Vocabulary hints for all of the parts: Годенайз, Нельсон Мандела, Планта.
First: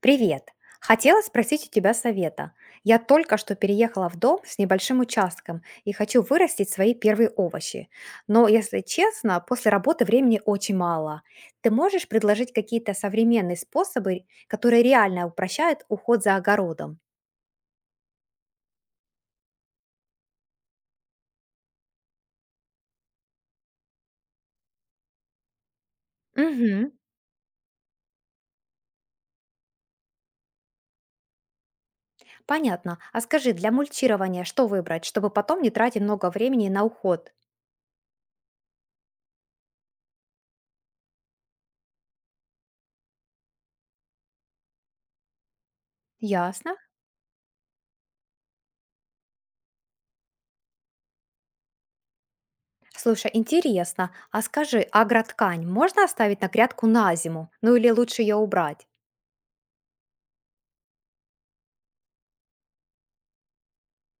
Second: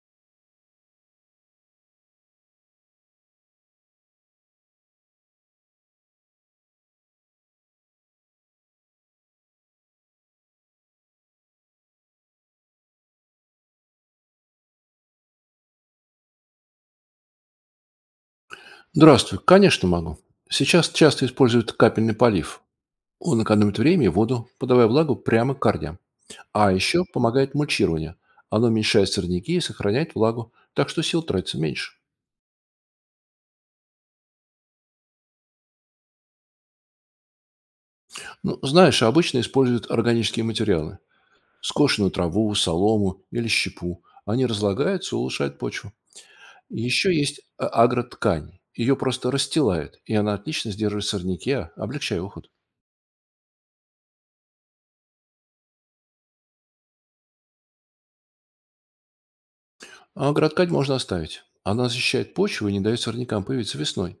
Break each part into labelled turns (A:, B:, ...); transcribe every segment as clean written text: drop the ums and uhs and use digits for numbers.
A: Привет! Хотела спросить у тебя совета. Я только что переехала в дом с небольшим участком и хочу вырастить свои первые овощи. Но, если честно, после работы времени очень мало. Ты можешь предложить какие-то современные способы, которые реально упрощают уход за огородом?
B: Здравствуй. Конечно, могу. Сейчас часто используют капельный полив. Он экономит время и воду, подавая влагу прямо к корням. А
A: Мгм.
B: еще помогает мульчирование. Оно уменьшает сорняки и сохраняет влагу, так что сил тратится меньше.
A: Понятно. А скажи, для мульчирования что выбрать, чтобы потом не тратить много времени на уход?
B: Ну, знаешь, обычно используют органические материалы. Скошенную траву, солому или щепу. Они разлагаются и улучшают почву.
A: Ясно.
B: Еще есть агроткань. Ее просто расстилают, и она отлично сдерживает сорняки, облегчая уход.
A: Слушай, интересно, а скажи, агроткань можно оставить на грядку на зиму? Ну или лучше ее убрать?
B: А гроткать можно оставить. Она защищает почву и не дает сорнякам появиться весной.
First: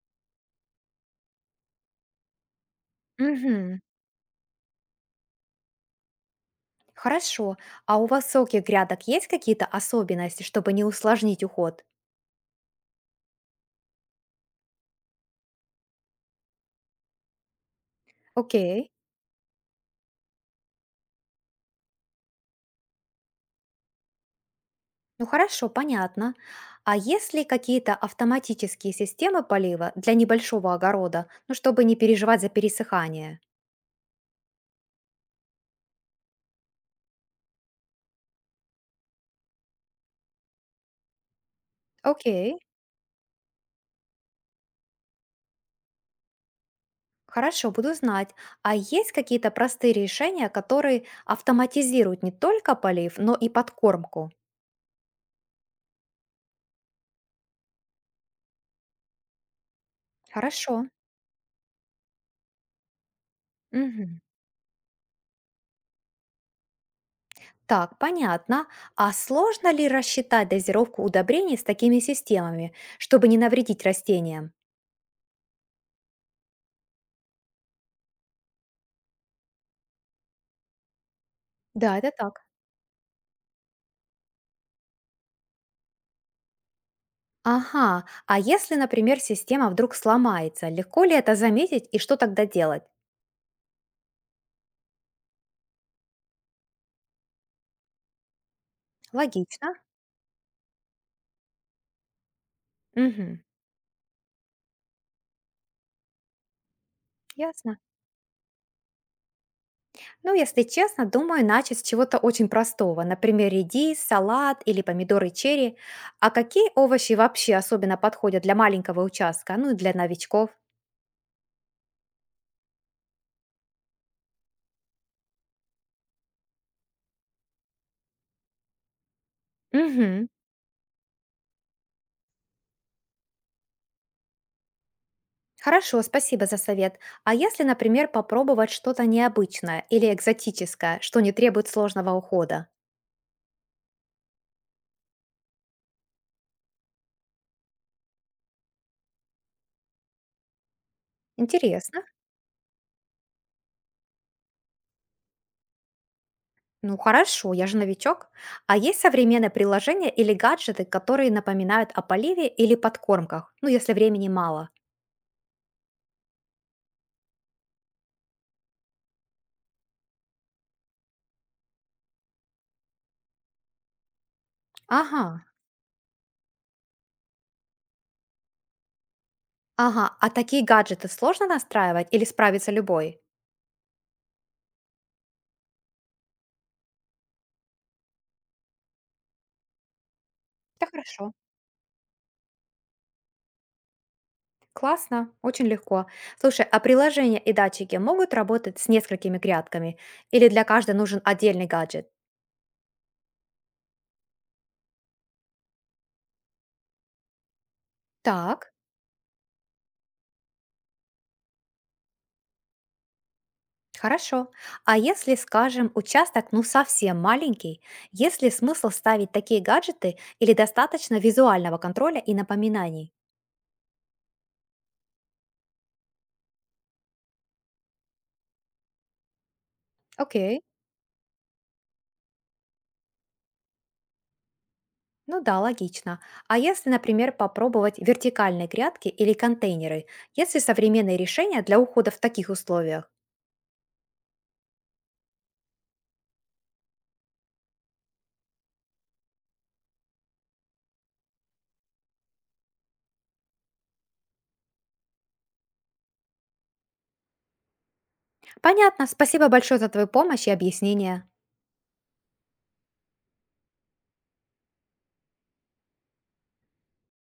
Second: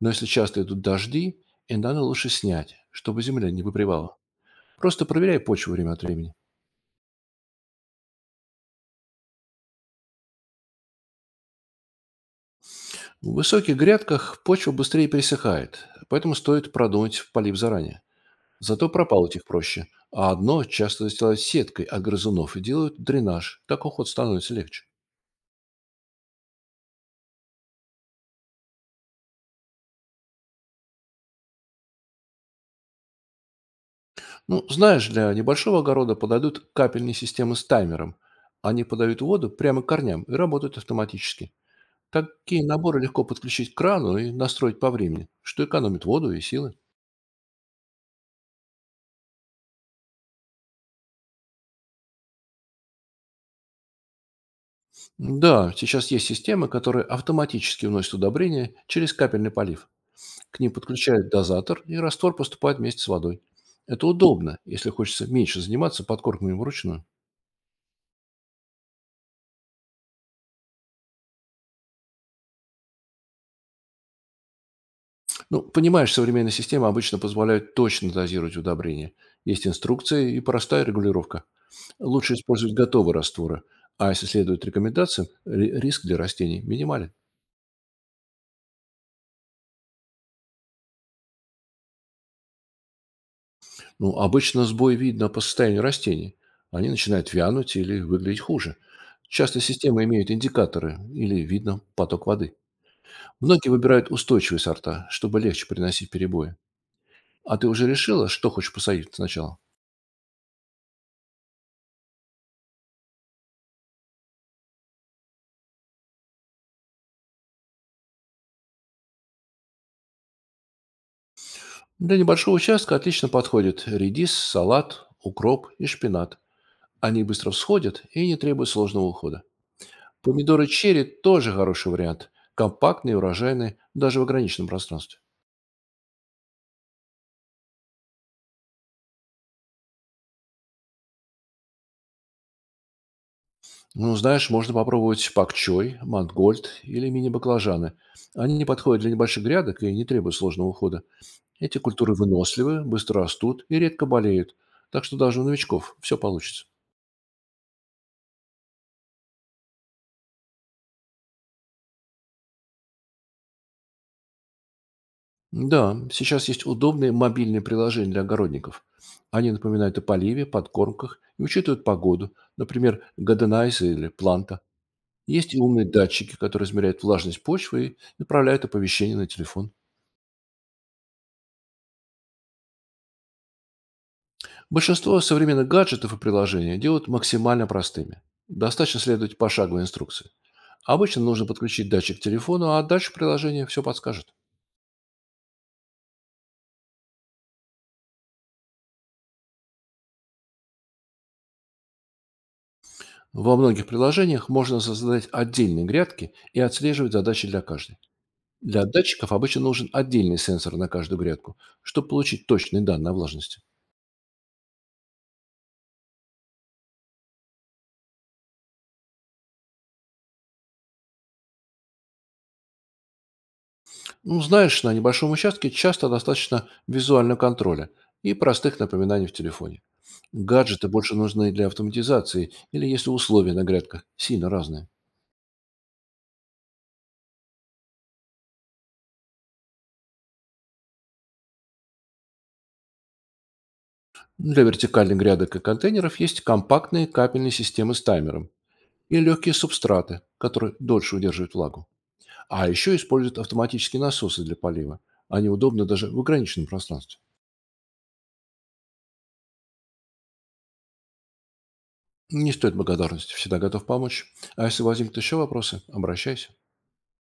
B: Но если часто идут дожди, иногда лучше снять, чтобы земля не
A: Мгм.
B: выпривала. Просто проверяй почву время от времени.
A: Хорошо. А у высоких грядок есть какие-то особенности, чтобы не усложнить уход?
B: В высоких грядках почва быстрее пересыхает, поэтому стоит продумать полив заранее. Зато
A: Окей.
B: прополоть их проще. А одно часто застилают сеткой от грызунов и делают дренаж. Так уход становится легче.
A: Ну хорошо, понятно. А есть ли какие-то автоматические системы полива для небольшого огорода, ну чтобы не переживать за пересыхание?
B: Ну, знаешь, для небольшого огорода подойдут капельные системы с таймером. Они подают воду прямо к корням и работают автоматически.
A: Окей.
B: Такие наборы легко подключить к крану и настроить по времени, что экономит воду и силы.
A: Хорошо, буду знать. А есть какие-то простые решения, которые автоматизируют не только полив, но и подкормку?
B: Да, сейчас есть системы, которые автоматически вносят удобрения через капельный полив. К ним
A: Хорошо.
B: подключают дозатор, и раствор поступает вместе с водой. Это
A: Мгм.
B: удобно, если хочется меньше заниматься подкормками вручную.
A: Так, понятно. А сложно ли рассчитать дозировку удобрений с такими системами, чтобы не навредить растениям?
B: Ну, понимаешь, современные системы обычно позволяют точно дозировать удобрения. Есть инструкции и простая регулировка.
A: Да, это
B: Лучше
A: так.
B: использовать готовые растворы, а если следует рекомендациям, риск для растений минимален.
A: Ага. А если, например, система вдруг сломается, легко ли это заметить и что тогда делать?
B: Ну, обычно сбой видно по состоянию растений. Они начинают вянуть или выглядеть хуже. Часто
A: Логично.
B: системы имеют индикаторы или видно поток воды.
A: Мгм.
B: Многие выбирают устойчивые сорта, чтобы легче приносить перебои. А ты
A: Ясно.
B: уже решила, что хочешь посадить сначала?
A: Ну, если честно, думаю, начать с чего-то очень простого. Например, редис, салат или помидоры черри. А какие овощи вообще особенно подходят для маленького участка, ну и для новичков?
B: Для небольшого участка отлично подходят редис, салат, укроп и шпинат. Они быстро всходят и не требуют сложного ухода.
A: Угу.
B: Помидоры черри тоже хороший вариант. Компактные, урожайные, даже в ограниченном пространстве.
A: Хорошо, спасибо за совет. А если, например, попробовать что-то необычное или экзотическое, что не требует сложного ухода?
B: Ну, знаешь, можно попробовать пакчой, мангольд или мини-баклажаны. Они не подходят для небольших грядок и не требуют сложного ухода. Эти
A: Интересно.
B: культуры выносливы, быстро растут и редко болеют. Так что даже у новичков все получится.
A: Ну хорошо, я же новичок. А есть современные приложения или гаджеты, которые напоминают о поливе или подкормках? Ну, если времени мало.
B: Да, сейчас есть удобные мобильные приложения для огородников. Они напоминают о поливе, подкормках и учитывают погоду. Например, Годенайз или Планта.
A: Ага,
B: Есть и умные датчики, которые измеряют влажность почвы и направляют оповещение на телефон.
A: ага. А такие гаджеты сложно настраивать или справится любой?
B: Большинство современных гаджетов и приложений делают максимально простыми. Достаточно следовать пошаговой инструкции.
A: Да
B: Обычно
A: хорошо.
B: нужно подключить датчик к телефону, а дальше приложение все подскажет.
A: Классно, очень легко. Слушай, а приложения и датчики могут работать с несколькими грядками? Или для каждой нужен отдельный гаджет?
B: Во многих приложениях можно создать отдельные грядки и отслеживать задачи для каждой.
A: Так.
B: Для датчиков обычно нужен отдельный сенсор на каждую грядку, чтобы получить точные данные о влажности.
A: Хорошо. А если, скажем, участок ну совсем маленький, есть ли смысл ставить такие гаджеты или достаточно визуального контроля и напоминаний?
B: Ну, знаешь, на небольшом участке часто достаточно визуального контроля и простых напоминаний в телефоне.
A: Окей.
B: Гаджеты больше нужны для автоматизации или если условия на грядках сильно разные.
A: Ну да, логично. А если, например, попробовать вертикальные грядки или контейнеры? Есть ли современные решения для ухода в таких условиях?
B: Для вертикальных грядок и контейнеров есть компактные капельные системы с таймером и легкие субстраты, которые дольше удерживают влагу. А еще используют автоматические насосы для полива. Они удобны даже в ограниченном пространстве.
A: Понятно. Спасибо большое за твою помощь и объяснение.
B: Не стоит благодарности, всегда готов помочь. А если возникнут еще вопросы, обращайся.